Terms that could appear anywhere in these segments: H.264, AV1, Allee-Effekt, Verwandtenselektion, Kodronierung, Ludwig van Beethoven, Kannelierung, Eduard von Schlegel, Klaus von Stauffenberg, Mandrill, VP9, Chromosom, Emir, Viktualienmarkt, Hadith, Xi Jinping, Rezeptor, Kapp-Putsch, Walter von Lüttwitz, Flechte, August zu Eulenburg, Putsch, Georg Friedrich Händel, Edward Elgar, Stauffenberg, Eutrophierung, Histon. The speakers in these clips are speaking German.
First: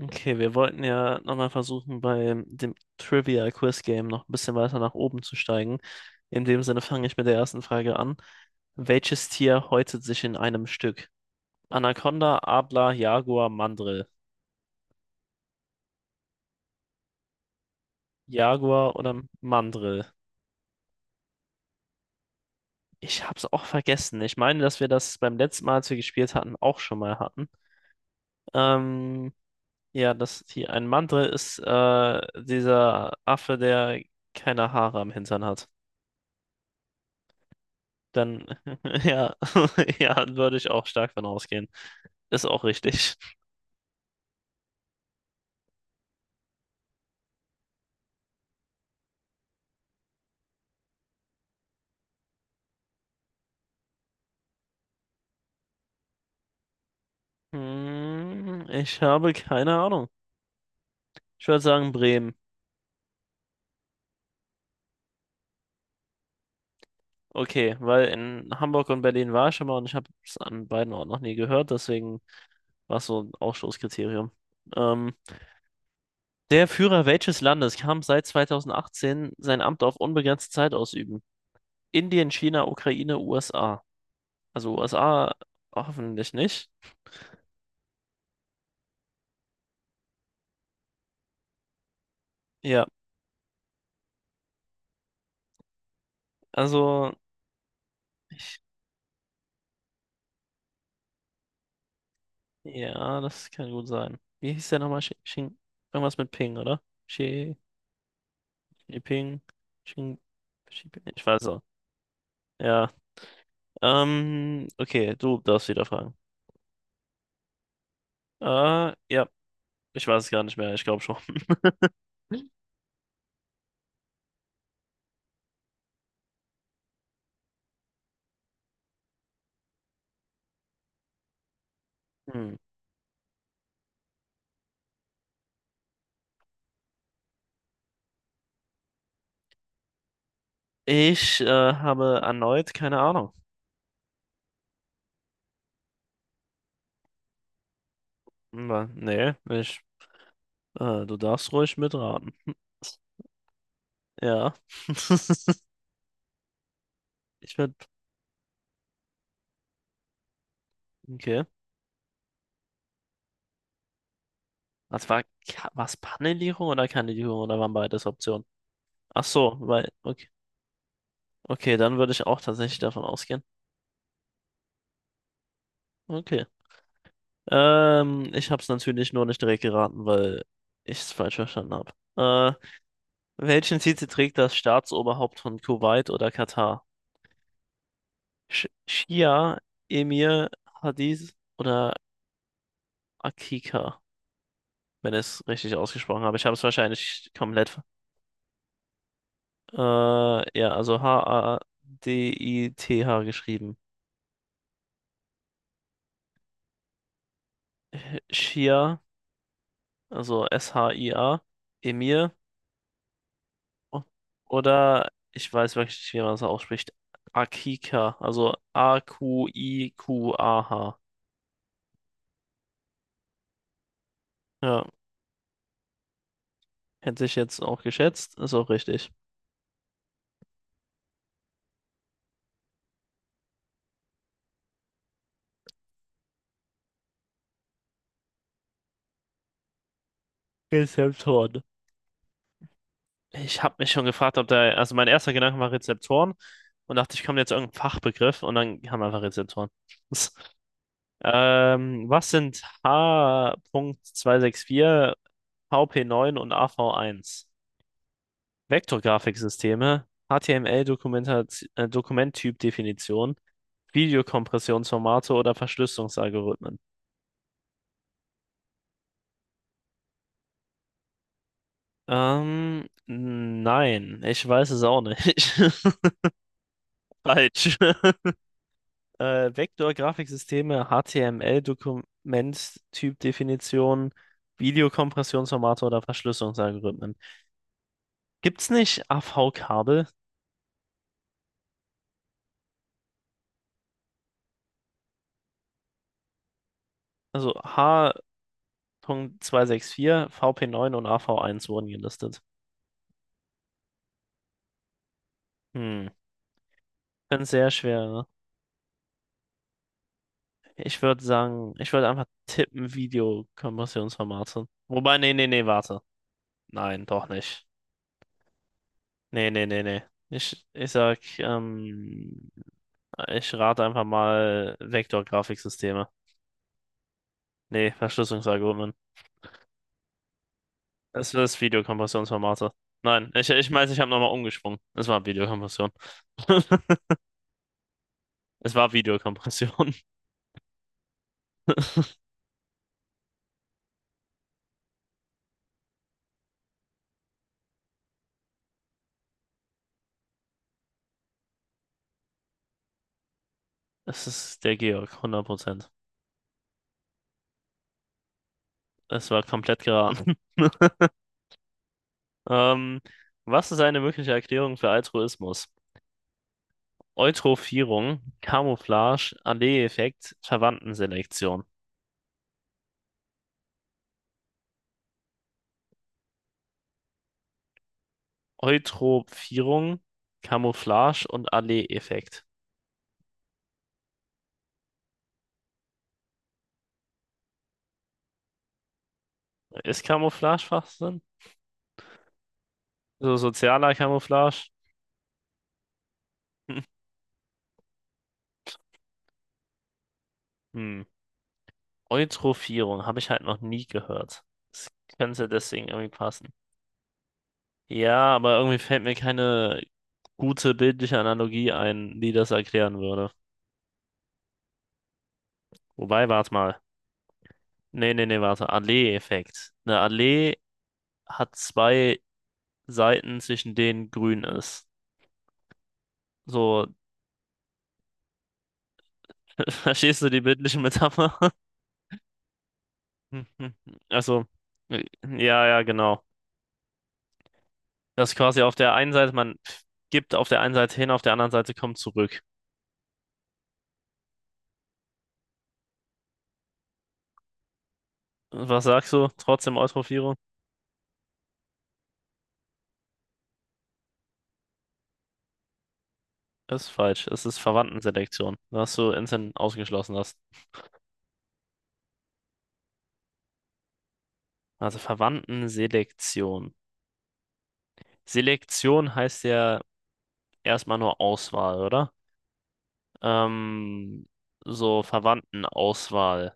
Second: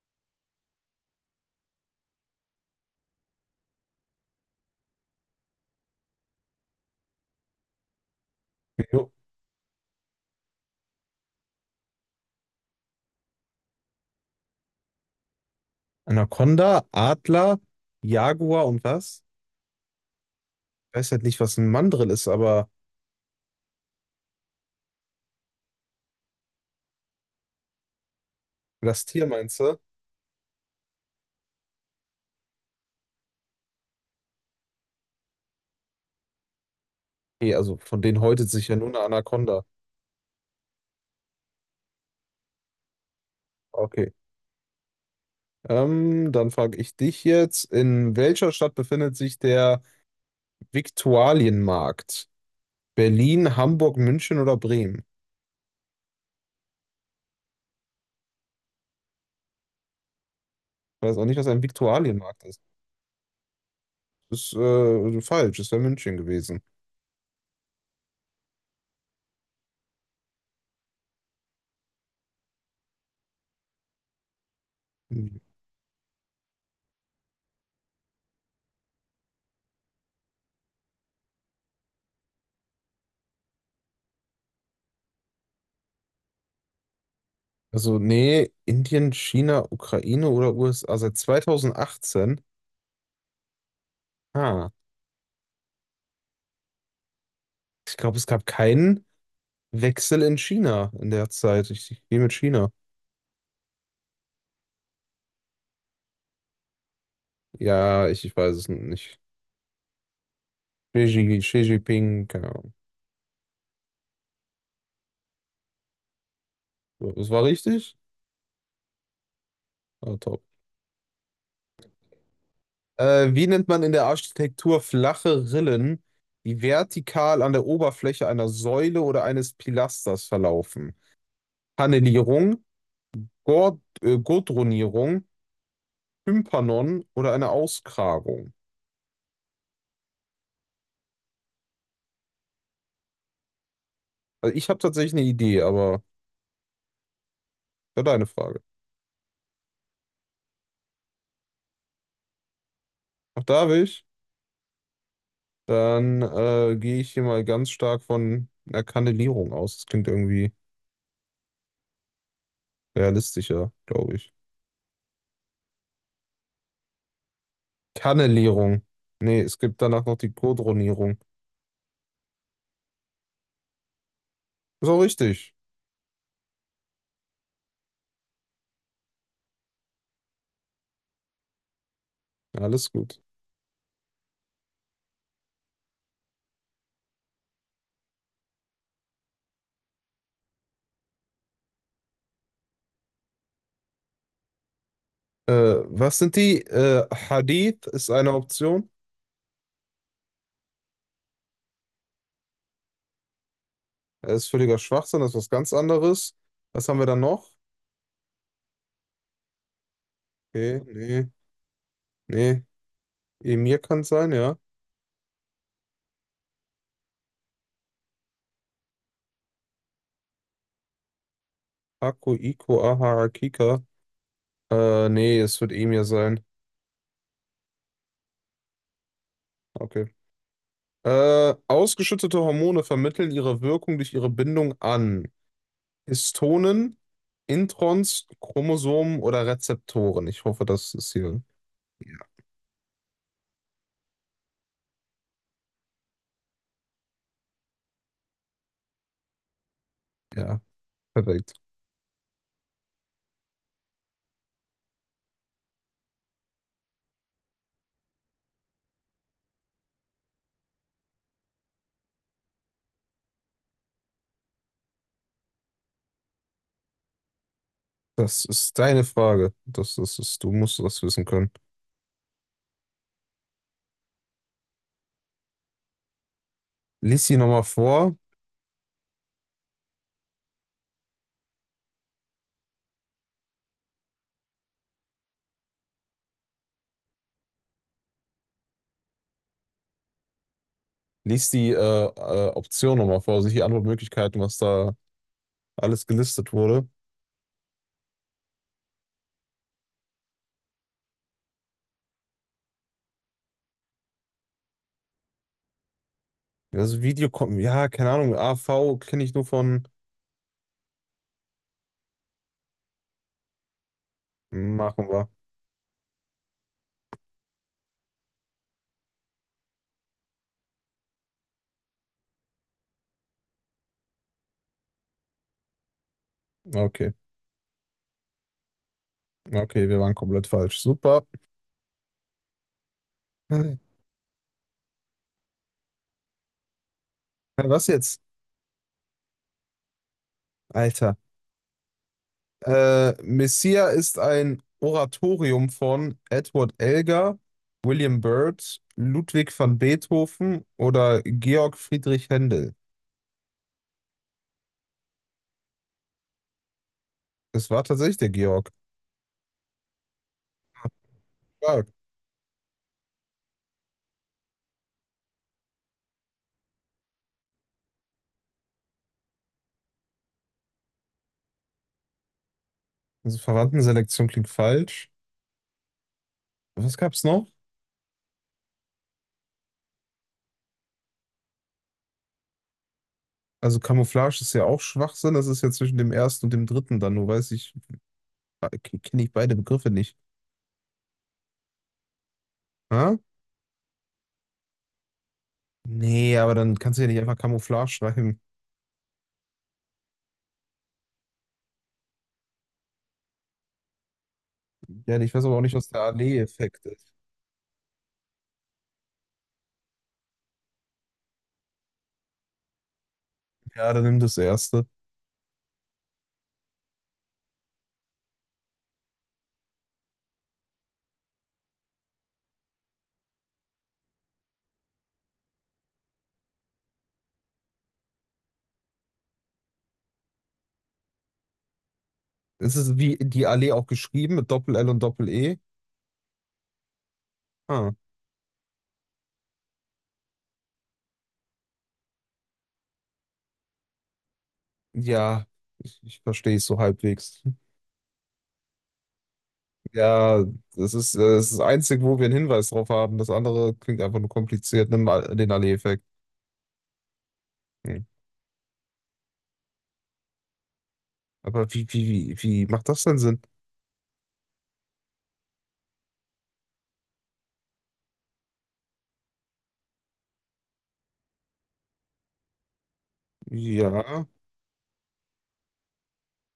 Okay, wir wollten ja nochmal versuchen, bei dem Trivia-Quiz-Game noch ein bisschen weiter nach oben zu steigen. In dem Sinne fange ich mit der ersten Frage an. Jo. Welches Tier häutet sich in einem Stück? Anaconda, Adler, Jaguar, Mandrill. Anaconda, Adler, Jaguar und Jaguar oder was? Mandrill? Ich weiß halt nicht, was ein Mandrill ist, aber Ich hab's auch vergessen. Ich meine, dass wir das beim letzten Mal, als wir gespielt hatten, auch schon mal hatten. das Tier Ähm, meinst du? ja, das hier, ein Mandrill ist dieser Affe, der keine Haare am Hintern hat. Nee, also von denen Dann, häutet sich ja nur eine ja, Anaconda. ja, würde ich auch stark von ausgehen. Ist auch richtig. Okay. Dann frage ich dich jetzt, in welcher Stadt befindet sich der Viktualienmarkt? Berlin, Hamburg, München oder Bremen? Ich Hm, ich habe keine Ahnung. weiß auch nicht, Ich was würde ein sagen Bremen. Viktualienmarkt ist. Das ist falsch, es wäre München gewesen. Okay, weil in Hamburg und Berlin war ich schon mal und ich habe es an beiden Orten noch nie gehört, deswegen war es so ein Ausschlusskriterium. Ähm, der Führer welches Landes kann seit 2018 sein Amt auf unbegrenzte Zeit ausüben? Indien, China, Ukraine, USA. Also USA hoffentlich nicht. Also, nee, Indien, China, Ukraine oder USA seit 2018. Ja, Ah. also. Ich glaube, es gab keinen Wechsel in China in der Zeit. Ich gehe mit China. Ja, das kann gut sein. Wie hieß der nochmal? Xing, irgendwas mit Ping, oder? Xi, Ja, ich weiß es Xi nicht. Ping, Xing, Xi Ping, Xi, ich weiß auch. Xi Jinping, keine Ahnung. Ja, okay, du darfst wieder fragen. So, das war richtig? Ja, ich Ah, weiß es gar top. nicht mehr, ich glaube schon. Wie nennt man in der Architektur flache Rillen, die vertikal an der Oberfläche einer Säule oder eines Pilasters verlaufen? Hm. Kannelierung, Gordronierung, Tympanon oder eine Auskragung? Ich habe erneut keine Ahnung. Also ich habe tatsächlich eine Idee, aber ja, deine Frage. Na, Nee, ich, du darfst ruhig mitraten. Auch da will ich. Ja. Dann gehe ich hier mal Ich ganz würde, stark von einer Kannelierung aus. Das klingt irgendwie okay. realistischer, glaube ich. Was war, Ka- Panelierung oder Kandidierung oder waren beides Optionen? Kannelierung. Ach Nee, so, es gibt weil, danach noch okay. die Kodronierung. Okay, dann würde ich auch tatsächlich davon ausgehen. Ist auch richtig. Okay. Ich habe es natürlich nur nicht direkt geraten, weil ich es falsch verstanden habe. Ja, alles gut. Welchen Titel trägt das Staatsoberhaupt von Kuwait oder Katar? Schia, Emir, Hadith oder Akika, wenn ich es Äh, richtig Was ausgesprochen habe. sind Ich habe es die? Wahrscheinlich komplett. Hadith ist eine Option. Ja, also H-A-D-I-T-H geschrieben. Das ist völliger Schwachsinn, das ist was ganz anderes. Was haben wir dann noch? Schia, also Okay, nee, S-H-I-A, Emir. nee. Emir kann sein, ja. Oder ich weiß wirklich nicht, wie man das ausspricht. Akika, also A-Q-I-Q-A-H. Haku, Iko, Aha, Akika. Ja, Nee, es wird Emir sein. hätte ich jetzt auch geschätzt, ist auch richtig. Okay. Ausgeschüttete Hormone vermitteln ihre Wirkung durch ihre Bindung an Histonen, Introns, Chromosomen oder Rezeptoren. Ich hoffe, das ist hier. Rezeptoren. Ich habe mich schon gefragt, ob da, also mein erster Gedanke war Rezeptoren und dachte, ich komme jetzt irgendein Fachbegriff und dann haben wir einfach Rezeptoren. Ja, perfekt. Was sind h. Punkt zweihundertvierundsechzig, V P neun und A V eins? Vektorgrafiksysteme, HTML-Dokumenttyp-Definition, Videokompressionsformate oder Verschlüsselungsalgorithmen? Das ist deine Frage. Das ist, du musst das wissen können. Nein, ich weiß es auch nicht. Lies die nochmal Falsch. vor. Vektorgrafiksysteme, HTML-Dokument, Typdefinition, Videokompressionsformate oder Verschlüsselungsalgorithmen. Gibt's nicht AV-Kabel? Lies die Option nochmal vor, also die Antwortmöglichkeiten, was da alles gelistet wurde. Also H.264, VP9 und AV1 wurden gelistet. Ich Also Video finde es kommt, sehr ja, schwer, keine ne? Ahnung, AV kenne ich nur von. Ich würde sagen, ich würde einfach tippen, Videokompressionsformate. Machen Wobei, wir. nee, nee, nee, warte. Nein, doch nicht. Nee, nee, nee, nee. Ich sag, ich rate einfach mal Vektorgrafiksysteme. Okay, Nee, Verschlüsselungsalgorithmen. okay, wir waren komplett falsch. Super. Es ist Videokompressionsformate. Nein, ich meine, ich habe nochmal umgesprungen. Es war Videokompression. Was jetzt? Es war Videokompression. Alter. Messia ist ein Oratorium von Edward Elgar, William Byrd, Ludwig van Beethoven oder Georg Friedrich Händel. Es ist der Georg, 100%. Es war tatsächlich der Georg. Es war komplett geraten. Stark. Ähm, was ist eine mögliche Erklärung für Altruismus? Eutrophierung, Camouflage, Allee-Effekt, Verwandtenselektion. Also Verwandtenselektion klingt falsch. Was gab's noch? Eutrophierung, Camouflage und Allee-Effekt. Also Camouflage ist ja auch Schwachsinn. Das ist ja zwischen dem ersten und dem dritten dann. Nur kenne ich beide Begriffe Ist nicht. Camouflage Schwachsinn? Ha? So sozialer Camouflage? Nee, aber dann kannst du ja nicht einfach Camouflage schreiben. Hm. Eutrophierung habe ich halt noch nie gehört. Das Ja, ich weiß könnte aber auch nicht, deswegen was der irgendwie passen. Allee-Effekt ist. Ja, aber irgendwie fällt mir keine gute bildliche Analogie ein, die das erklären würde. Ja, dann nimm das erste. Wobei, warte mal. Nee, nee, nee, warte. Allee-Effekt. Eine Allee hat zwei Seiten, zwischen denen grün ist. So, verstehst du die bildliche Metapher? Es ist wie die Allee Mhm. auch geschrieben Also, mit Doppel-L und Doppel-E. ja, ja, genau. Ah, Das ist quasi auf der einen Seite, man gibt auf der einen Seite hin, auf der anderen Seite kommt zurück. ja, ich verstehe es so halbwegs. Was sagst du? Trotzdem Eutrophierung? Ja, das ist das Einzige, wo wir einen Hinweis drauf haben. Das andere klingt einfach nur kompliziert. Nimm mal den Allee-Effekt. Ist falsch. Es ist Hm. Verwandtenselektion, was du instant ausgeschlossen hast. Aber wie macht das denn Sinn? Also Verwandtenselektion. Selektion heißt ja erstmal nur Auswahl, oder? Ähm, Ja, so Verwandtenauswahl,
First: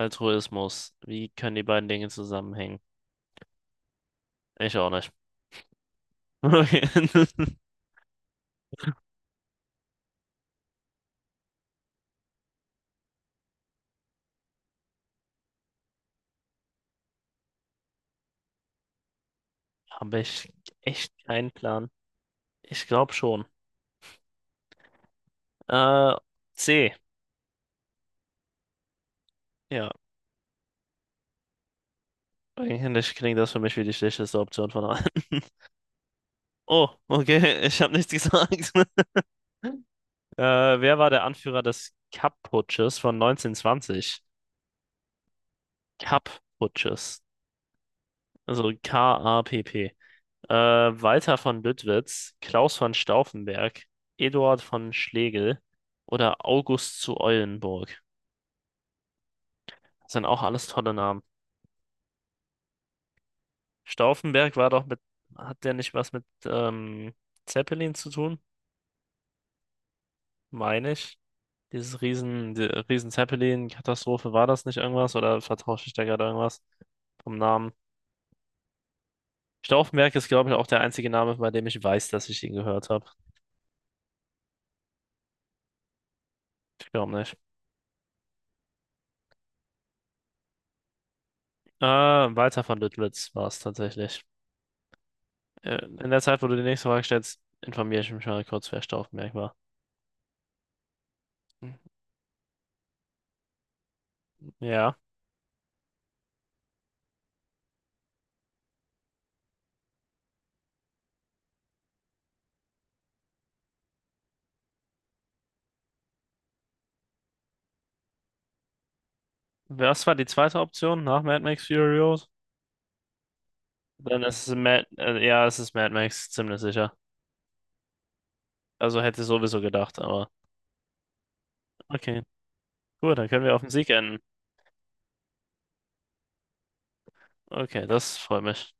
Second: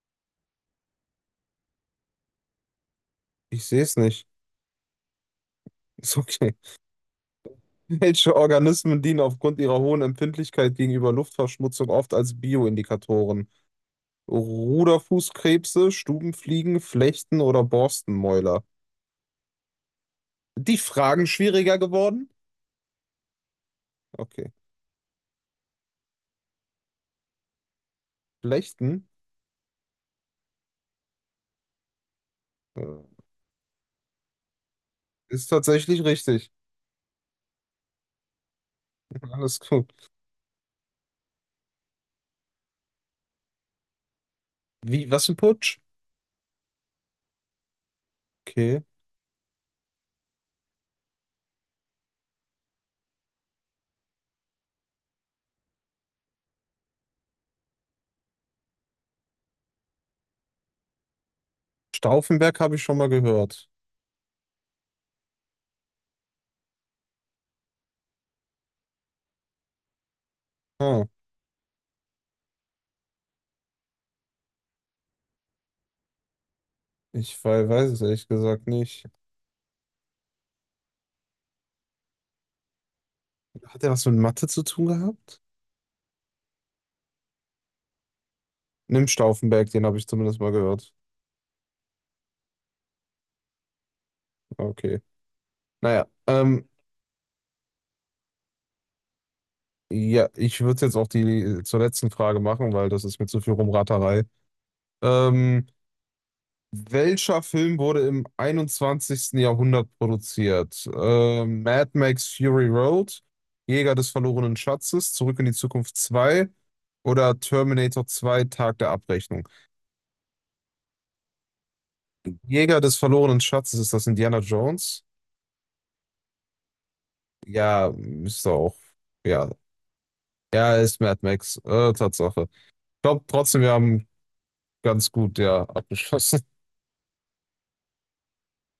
Altruismus. Wie können die beiden Dinge zusammenhängen? ich sehe es nicht. Ich auch nicht. Ist okay. Okay. Welche Organismen dienen aufgrund ihrer hohen Empfindlichkeit gegenüber Luftverschmutzung oft als Bioindikatoren? Ruderfußkrebse, Stubenfliegen, Flechten oder Borstenmäuler? Habe ich Die echt Fragen keinen schwieriger Plan. geworden? Ich glaube schon. Okay. Äh, C. Flechten? Ja, eigentlich Äh, klingt das für mich wie die schlechteste Option von allen. Ist tatsächlich richtig. Oh, okay, ich habe nichts gesagt. Alles gut. Äh, wer war der Anführer des Kapp-Putsches von 1920? Wie, was ein Putsch? Kapp-Putsches. Also Okay. K-A-P-P. Walter von Lüttwitz, Klaus von Stauffenberg, Eduard von Schlegel oder August zu Eulenburg. Das sind auch alles tolle Namen. Stauffenberg habe ich schon mal gehört. Stauffenberg war doch mit, hat der nicht was mit Zeppelin zu tun? Meine Ah, ich. Die Riesen Zeppelin-Katastrophe, war das nicht irgendwas oder vertausche ich da gerade irgendwas vom Namen? weiß es ehrlich gesagt nicht. Stauffenberg ist, glaube ich, auch der einzige Name, bei dem ich weiß, dass ich ihn gehört habe. Hat er was mit Mathe zu tun gehabt? Ich glaube nicht. Nimm Stauffenberg, den habe ich zumindest mal gehört. Walter von Lüttwitz war es tatsächlich. Okay. Naja, In der Zeit, wo du die nächste Frage stellst, informiere ich mich mal kurz, wer Staufenberg war. ja, ich würde jetzt auch die zur letzten Frage machen, weil das ist mir zu viel Rumraterei. Ja. Ähm, Welcher Film wurde im einundzwanzigsten Jahrhundert produziert? Mad Max Fury Road, Jäger des verlorenen Schatzes, Zurück in die Zukunft 2 oder Terminator 2 Tag der Abrechnung? Was war die zweite Option nach Mad Max Fury Road? Jäger des verlorenen Schatzes, ist das Dann Indiana ist es Mad, Jones? Ja, es ist Mad Max, ziemlich sicher. Ja, müsste auch. Also hätte ich Ja, sowieso gedacht, aber ja, ist Mad Max. Okay. Tatsache. Ich Gut, glaube dann können wir auf trotzdem, den wir Sieg haben enden. ganz gut ja abgeschlossen. Okay, das freut mich.